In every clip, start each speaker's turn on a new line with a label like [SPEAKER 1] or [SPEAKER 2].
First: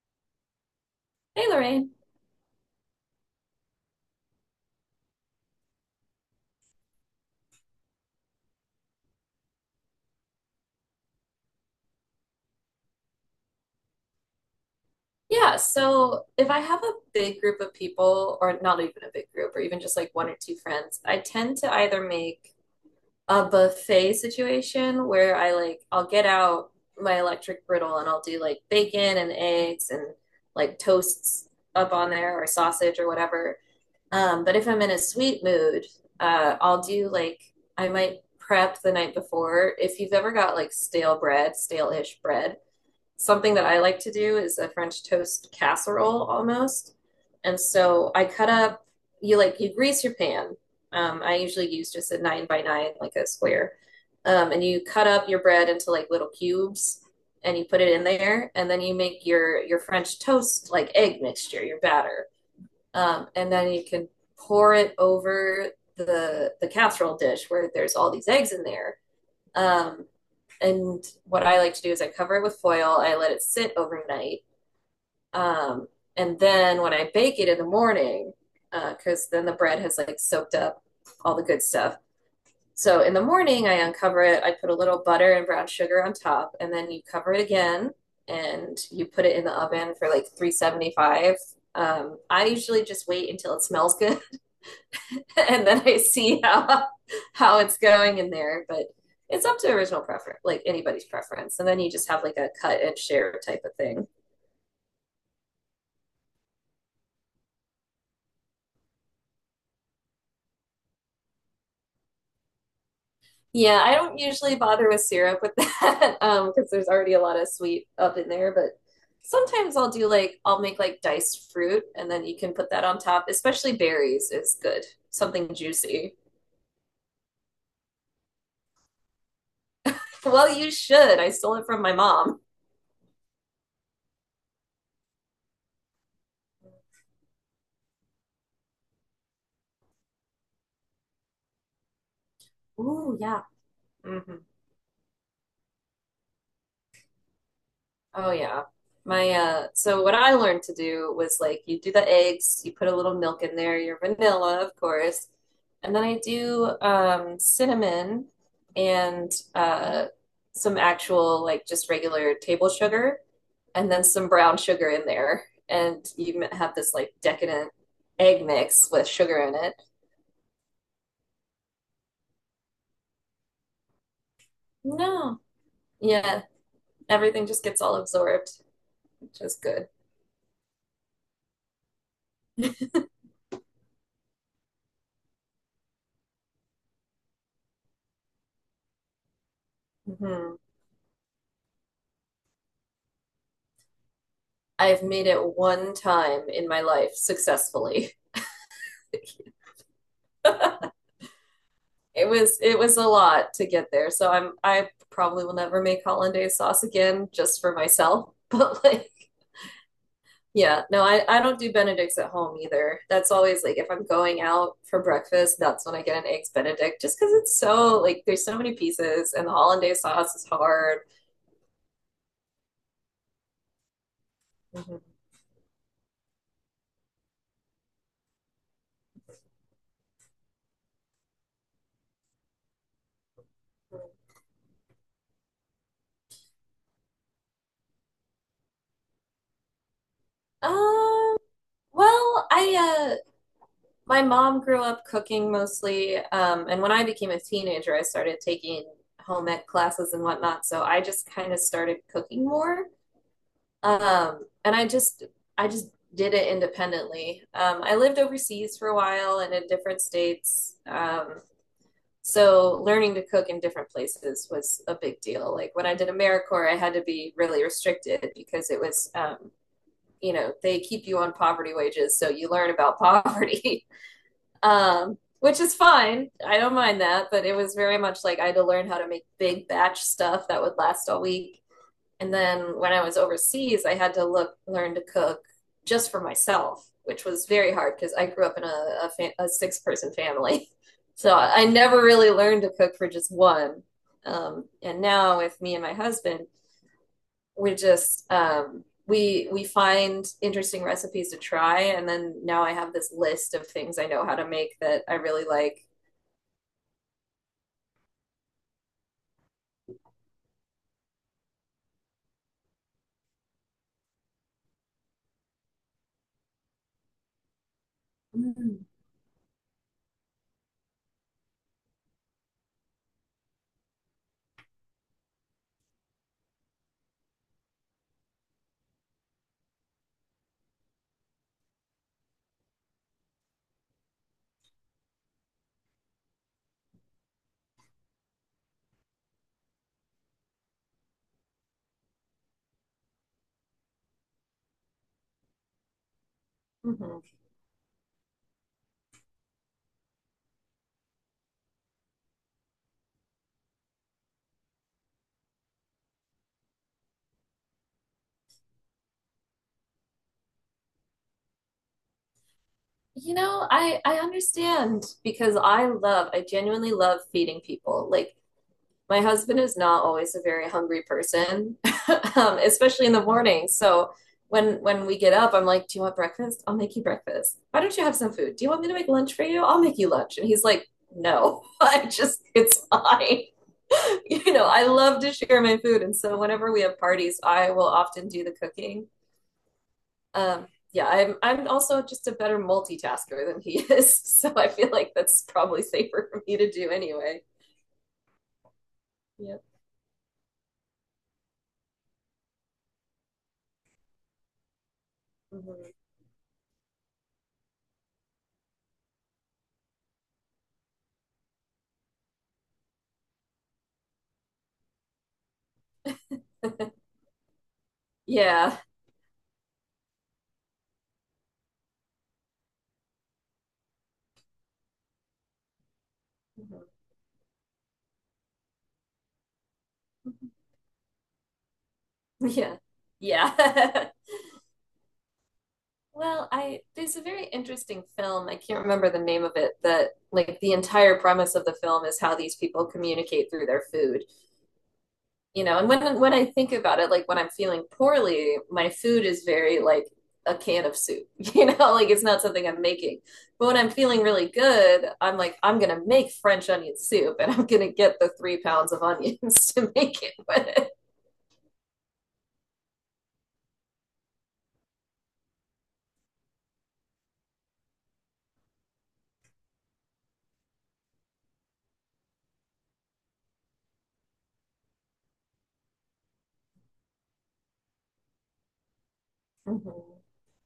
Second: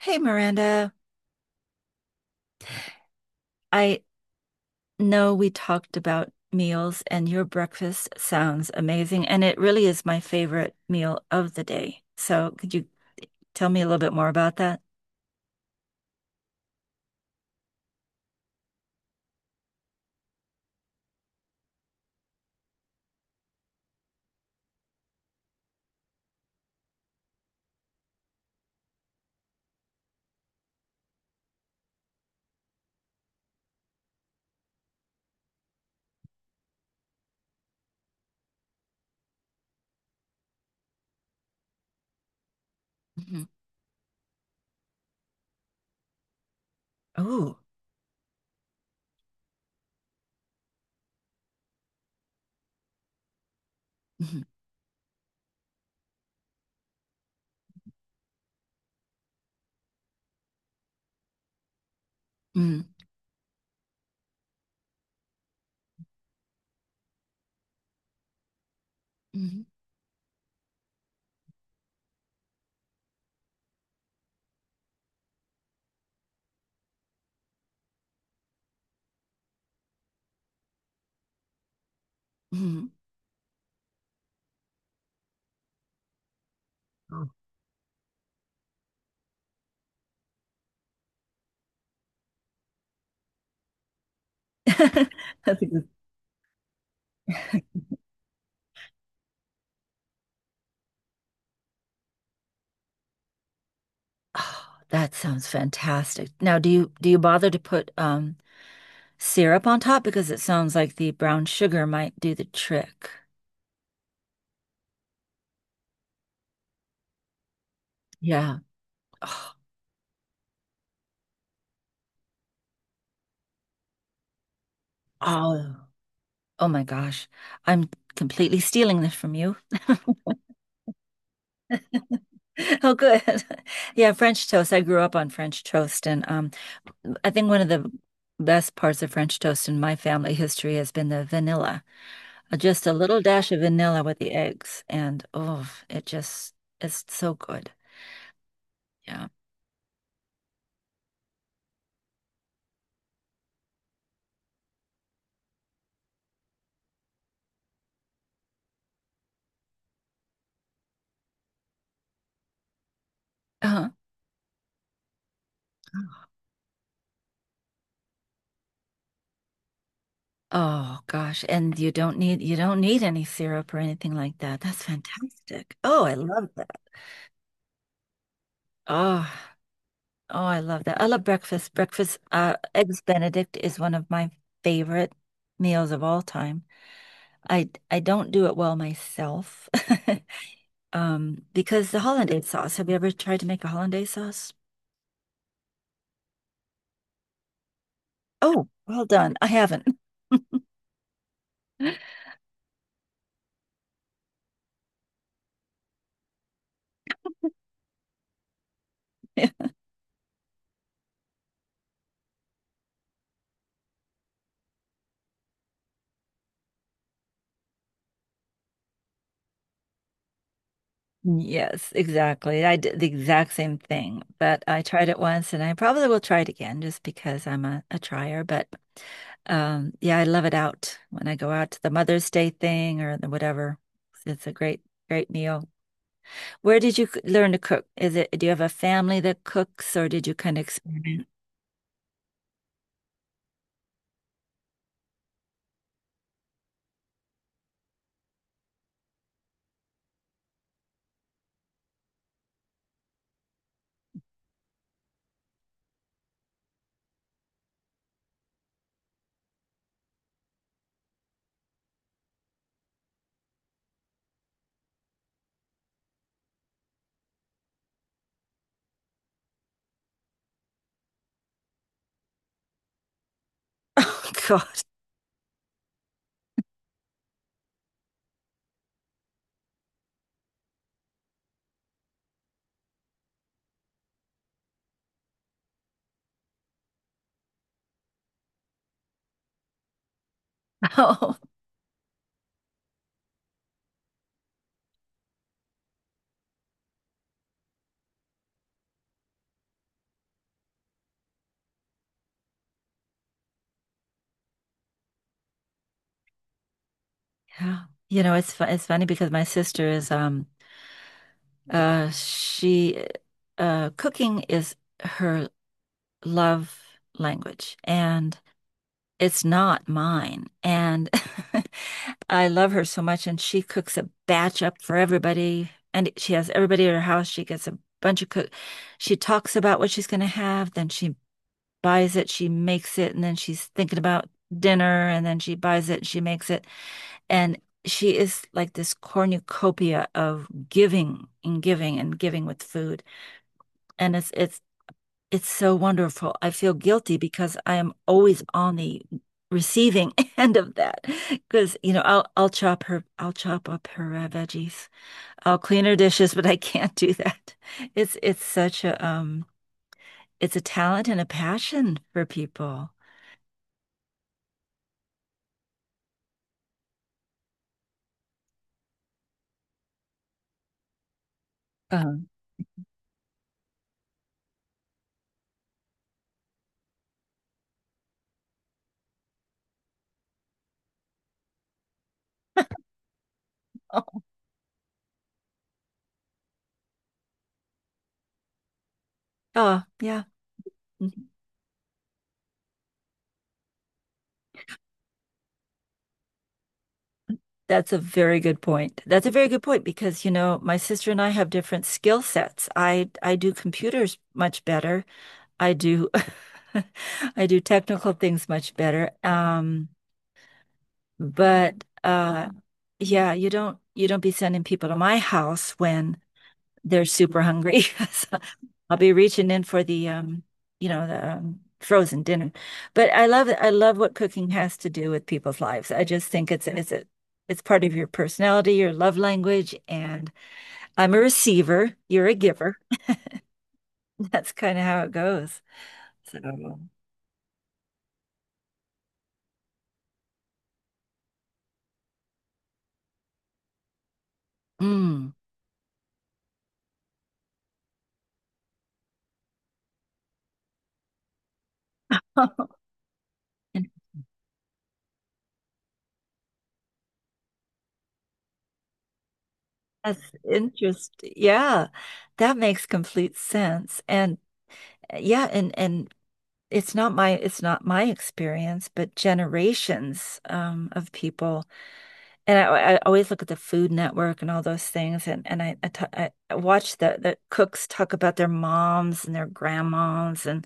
[SPEAKER 1] Hey Miranda,
[SPEAKER 2] Hey Lorraine.
[SPEAKER 1] I know we talked about meals and your breakfast sounds amazing, and it really is my favorite meal of the day. So could you tell me a little bit more about that?
[SPEAKER 2] Yeah, so if I have a big group of people, or not even a big group, or even just like one or two friends, I tend to either make a buffet situation where I'll get out my electric griddle and I'll do like bacon and eggs and like toasts up on there or sausage or whatever. But if I'm in a sweet mood, I'll do like I might prep the night before. If you've ever got like stale bread, stale-ish bread.
[SPEAKER 1] Hmm.
[SPEAKER 2] Something that I like to do is a French toast casserole almost.
[SPEAKER 1] Oh.
[SPEAKER 2] And so you grease your pan. I usually use just a nine by nine, like a square.
[SPEAKER 1] Hmm.
[SPEAKER 2] And you cut up your bread into like little cubes and you put it in there. And then you make your French toast, like egg mixture, your batter.
[SPEAKER 1] Hmm.
[SPEAKER 2] And then you can pour it over the casserole dish where there's all these eggs in there.
[SPEAKER 1] Hmm.
[SPEAKER 2] Um, and what I like to do is I cover it with foil. I let it sit overnight, um, and then when I bake it in the morning, because then the bread has like soaked up all the good stuff.
[SPEAKER 1] Hmm.
[SPEAKER 2] So in the morning, I uncover it. I put a little butter and brown sugar on top, and then you cover it again, and you put it in the oven for like 375. I usually just wait until it smells good
[SPEAKER 1] That's a
[SPEAKER 2] and then
[SPEAKER 1] good.
[SPEAKER 2] I see how it's going in there. But it's up to original preference, like anybody's preference. And then you just have like a cut and share type of thing.
[SPEAKER 1] Oh, that sounds fantastic. Now, do you bother to put syrup on top? Because it sounds like the brown sugar might do the trick.
[SPEAKER 2] Yeah, I don't usually bother with syrup with that because there's already a lot of sweet up in there.
[SPEAKER 1] Yeah.
[SPEAKER 2] But
[SPEAKER 1] Oh.
[SPEAKER 2] sometimes I'll make like diced fruit, and then you can put that on top. Especially berries is good, something
[SPEAKER 1] Oh.
[SPEAKER 2] juicy.
[SPEAKER 1] Oh my gosh, I'm completely stealing this from you.
[SPEAKER 2] Well, you should. I stole it from my mom.
[SPEAKER 1] Oh, good. Yeah, French toast. I grew up on French toast, and I think one of the best parts of French toast in my family history has been the vanilla. Just a
[SPEAKER 2] Ooh,
[SPEAKER 1] little
[SPEAKER 2] yeah.
[SPEAKER 1] dash of vanilla with the
[SPEAKER 2] Hmm.
[SPEAKER 1] eggs, and oh, it just is so good.
[SPEAKER 2] Oh yeah.
[SPEAKER 1] Yeah.
[SPEAKER 2] My so what I learned to do was like you do the eggs, you put a little milk in there, your vanilla, of course. And then I do cinnamon and some actual like just regular table sugar
[SPEAKER 1] Uh-huh.
[SPEAKER 2] and then some brown sugar in there. And you have this like decadent egg mix with sugar in it.
[SPEAKER 1] Oh gosh, and you don't need any syrup or anything like that. That's
[SPEAKER 2] No.
[SPEAKER 1] fantastic. Oh, I
[SPEAKER 2] Yeah,
[SPEAKER 1] love that.
[SPEAKER 2] everything just gets all absorbed,
[SPEAKER 1] Oh.
[SPEAKER 2] which is good.
[SPEAKER 1] Oh, I love that. I love breakfast. Breakfast, eggs Benedict is one of my favorite meals of all time. I don't do it well myself.
[SPEAKER 2] Mhm.
[SPEAKER 1] Because the hollandaise sauce. Have you ever tried to make a hollandaise sauce?
[SPEAKER 2] I've made it one time in my life successfully.
[SPEAKER 1] Oh, well done. I haven't.
[SPEAKER 2] It was a lot to get there. So I probably will never make hollandaise sauce again just for myself. But like yeah, no, I don't do Benedicts at home either. That's always like if I'm going out for breakfast, that's when I get an eggs Benedict just because it's so like there's so many pieces and the hollandaise sauce is hard.
[SPEAKER 1] Yes, exactly. I did the exact same thing, but I
[SPEAKER 2] Mm-hmm.
[SPEAKER 1] tried it once and I probably will try it again just because I'm a trier. But yeah, I love it out when I go out to the Mother's Day thing or the whatever. It's a great, great meal. Where did learn to cook? Is it, do you have a family that cooks or did you kind of experiment?
[SPEAKER 2] Um, well, I my mom grew up cooking mostly, and when I became a teenager, I started taking home ec classes and whatnot. So I just kind of started cooking more, and I just did it independently. I lived overseas for a while and in different states. So learning to cook in different places was a big deal. Like when I did AmeriCorps, I had to be really restricted because it was, they keep you on poverty wages. So you learn about poverty
[SPEAKER 1] Oh God.
[SPEAKER 2] which is fine. I don't mind that, but it was very much like I had to learn how to make big batch stuff that would last all week. And then when I was overseas, I had to look learn to cook just for myself, which was very hard because I grew up in a six-person family, so
[SPEAKER 1] Oh,
[SPEAKER 2] I never really learned to cook for just one. And now with me and my husband, we just we find interesting recipes to try, and then now I have this list of things I know how to make that I really like.
[SPEAKER 1] yeah. You know, it's funny because my sister is she cooking is her love language and
[SPEAKER 2] Mm,
[SPEAKER 1] it's not mine. And I love her so much. And she cooks a batch up for everybody. And she has everybody at her house. She gets a bunch of cook. She talks about what she's going to have. Then she buys it. She makes it. And then she's thinking about dinner. And then she buys it. She makes it. And she is like this cornucopia of giving and giving and giving with food. And it's so wonderful. I feel guilty
[SPEAKER 2] mhm.
[SPEAKER 1] because I am always on the receiving end of that. Because, I'll chop up her veggies. I'll clean her dishes, but I can't do that. It's such a it's a talent and a passion for people.
[SPEAKER 2] You know, I understand because I genuinely love feeding people. Like my husband is not always a very hungry person,
[SPEAKER 1] Um,
[SPEAKER 2] especially in the morning. So when we get up, I'm like, "Do you want breakfast? I'll make you breakfast. Why don't you have some food? Do you want me to make lunch for you? I'll make you lunch." And he's like, "No, I just it's fine."
[SPEAKER 1] oh,
[SPEAKER 2] I love to share my food, and so whenever we have parties, I will often do the cooking.
[SPEAKER 1] oh, yeah.
[SPEAKER 2] Yeah,
[SPEAKER 1] Mhm.
[SPEAKER 2] I'm also just a better multitasker than he is, so I feel like that's probably safer for me to do anyway.
[SPEAKER 1] That's a very good point. That's a very
[SPEAKER 2] Yeah.
[SPEAKER 1] good point because, you know, my sister and I have different skill sets. I do computers much better. I
[SPEAKER 2] Mhm.
[SPEAKER 1] do I do technical things much better. But yeah, you don't be sending people to my house when they're super hungry. So
[SPEAKER 2] Yeah.
[SPEAKER 1] I'll be reaching in for the you know, the frozen dinner. But I love what cooking has to do with people's lives. I just think
[SPEAKER 2] Mhm.
[SPEAKER 1] it's a it's part of your personality, your love language, and I'm a receiver, you're a giver.
[SPEAKER 2] Yeah. Yeah.
[SPEAKER 1] That's kind of how it goes.
[SPEAKER 2] Well,
[SPEAKER 1] So,
[SPEAKER 2] I there's a very interesting film, I can't remember the name of it, that like the entire premise of the film is how these people communicate through their food.
[SPEAKER 1] mm.
[SPEAKER 2] And when I think about it, like, when I'm feeling poorly, my food is very like a can of soup, like it's not something I'm making. But when I'm feeling really good, I'm like, I'm gonna make french onion soup, and I'm gonna get the 3 pounds of onions to make
[SPEAKER 1] That's
[SPEAKER 2] it with.
[SPEAKER 1] interesting. Yeah, that makes complete sense. And yeah, and it's not my experience, but generations of people. And I always look at the Food Network and all those things, and I watch the cooks talk about their moms and their
[SPEAKER 2] Mhm.
[SPEAKER 1] grandmoms, and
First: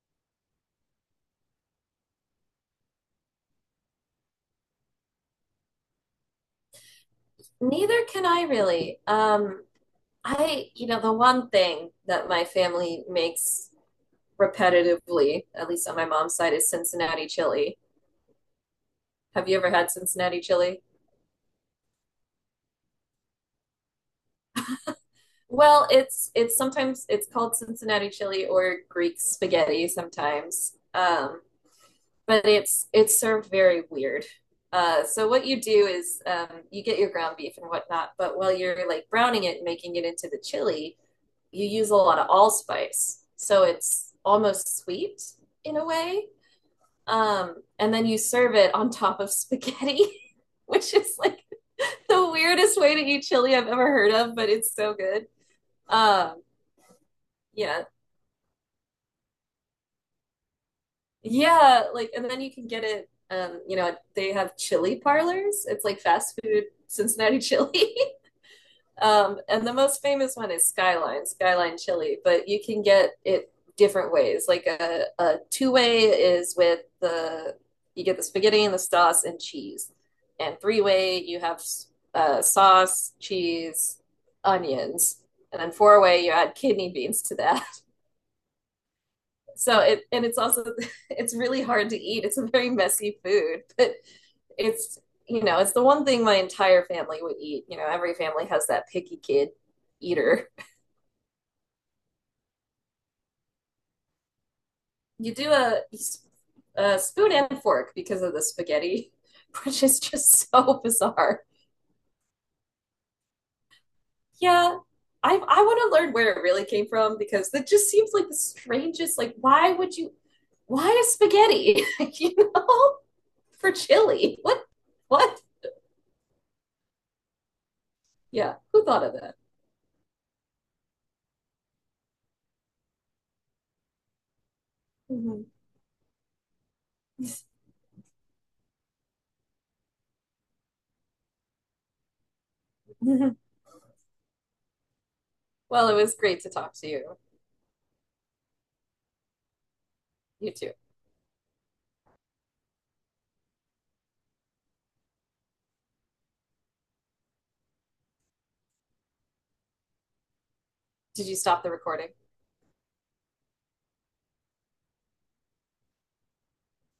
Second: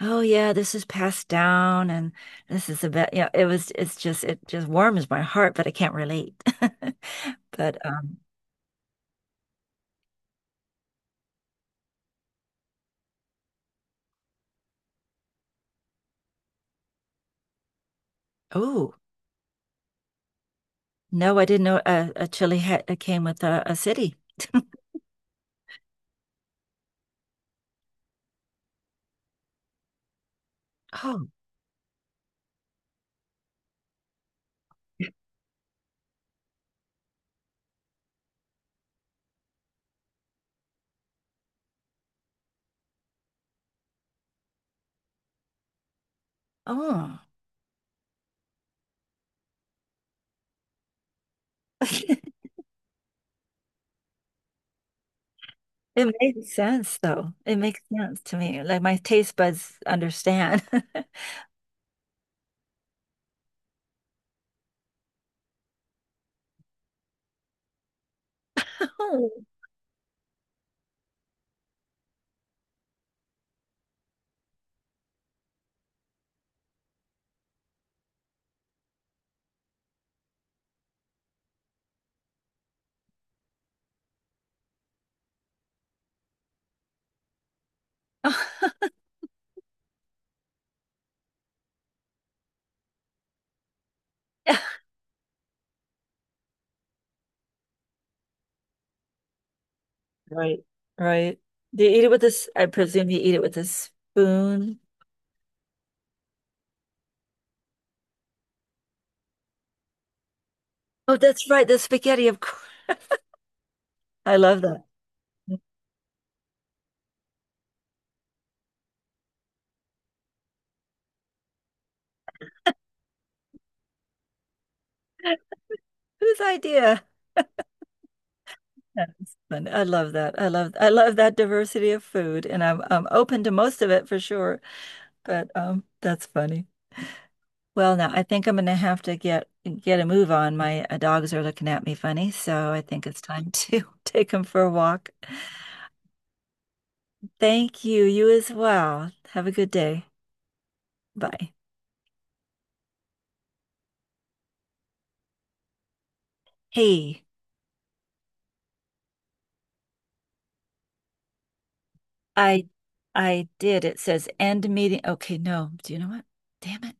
[SPEAKER 1] oh yeah, this is passed down, and this is about yeah. It was it just warms my heart, but I can't relate. But
[SPEAKER 2] Neither can I really. You know, the one thing that my family makes repetitively, at least on my mom's side, is Cincinnati chili.
[SPEAKER 1] oh.
[SPEAKER 2] Have you ever had Cincinnati chili?
[SPEAKER 1] No, I didn't know a chili hat that came with a city.
[SPEAKER 2] Well, it's sometimes it's called Cincinnati chili or Greek spaghetti sometimes.
[SPEAKER 1] Oh,
[SPEAKER 2] But it's served very weird. So what you do is you get your ground beef and whatnot, but while you're like browning it and making it into the chili, you use a lot of allspice. So it's almost sweet in a way.
[SPEAKER 1] oh.
[SPEAKER 2] And then you serve it on top of spaghetti, which is like the weirdest way to eat chili I've ever heard of, but it's so good.
[SPEAKER 1] It
[SPEAKER 2] Um,
[SPEAKER 1] makes sense though. It makes
[SPEAKER 2] yeah,
[SPEAKER 1] sense to me. Like my taste buds understand.
[SPEAKER 2] yeah, like and then you can get it you know, they have chili parlors. It's like fast food Cincinnati chili. Um,
[SPEAKER 1] Oh.
[SPEAKER 2] and the most famous one is Skyline chili, but you can get it different ways. Like a two-way is with the you get the spaghetti and the sauce and cheese. And three-way you have sauce, cheese, onions. And then four-way you add kidney beans to that.
[SPEAKER 1] Oh.
[SPEAKER 2] So it's also it's really hard to eat. It's a very messy food, but it's it's the one thing my entire family would eat. You know, every family has that picky kid eater.
[SPEAKER 1] Right, right. Do you eat it with this? I presume you eat it with a spoon.
[SPEAKER 2] You do a spoon and fork because of the spaghetti, which is just so
[SPEAKER 1] Oh,
[SPEAKER 2] bizarre.
[SPEAKER 1] that's right, the spaghetti, of course. I love
[SPEAKER 2] Yeah,
[SPEAKER 1] that.
[SPEAKER 2] I want to learn where it really came from because that just seems like the strangest. Like, why would you? Why is spaghetti? You know, for chili? What? What?
[SPEAKER 1] Whose idea?
[SPEAKER 2] Yeah, who thought of
[SPEAKER 1] That's
[SPEAKER 2] that?
[SPEAKER 1] fun. I love that. I love that diversity of food, and I'm open to most of it for sure.
[SPEAKER 2] Mhm.
[SPEAKER 1] But that's funny. Well, now I think I'm gonna have to get a move on. My dogs are looking at me funny, so I think it's time to take them for a walk.
[SPEAKER 2] Well, it was great to talk to you.
[SPEAKER 1] Thank you. You as well. Have a good day.
[SPEAKER 2] You too.
[SPEAKER 1] Bye. Hey,
[SPEAKER 2] Did you stop the recording?
[SPEAKER 1] I I did. It says end meeting. Okay, no. Do you know what? Damn it.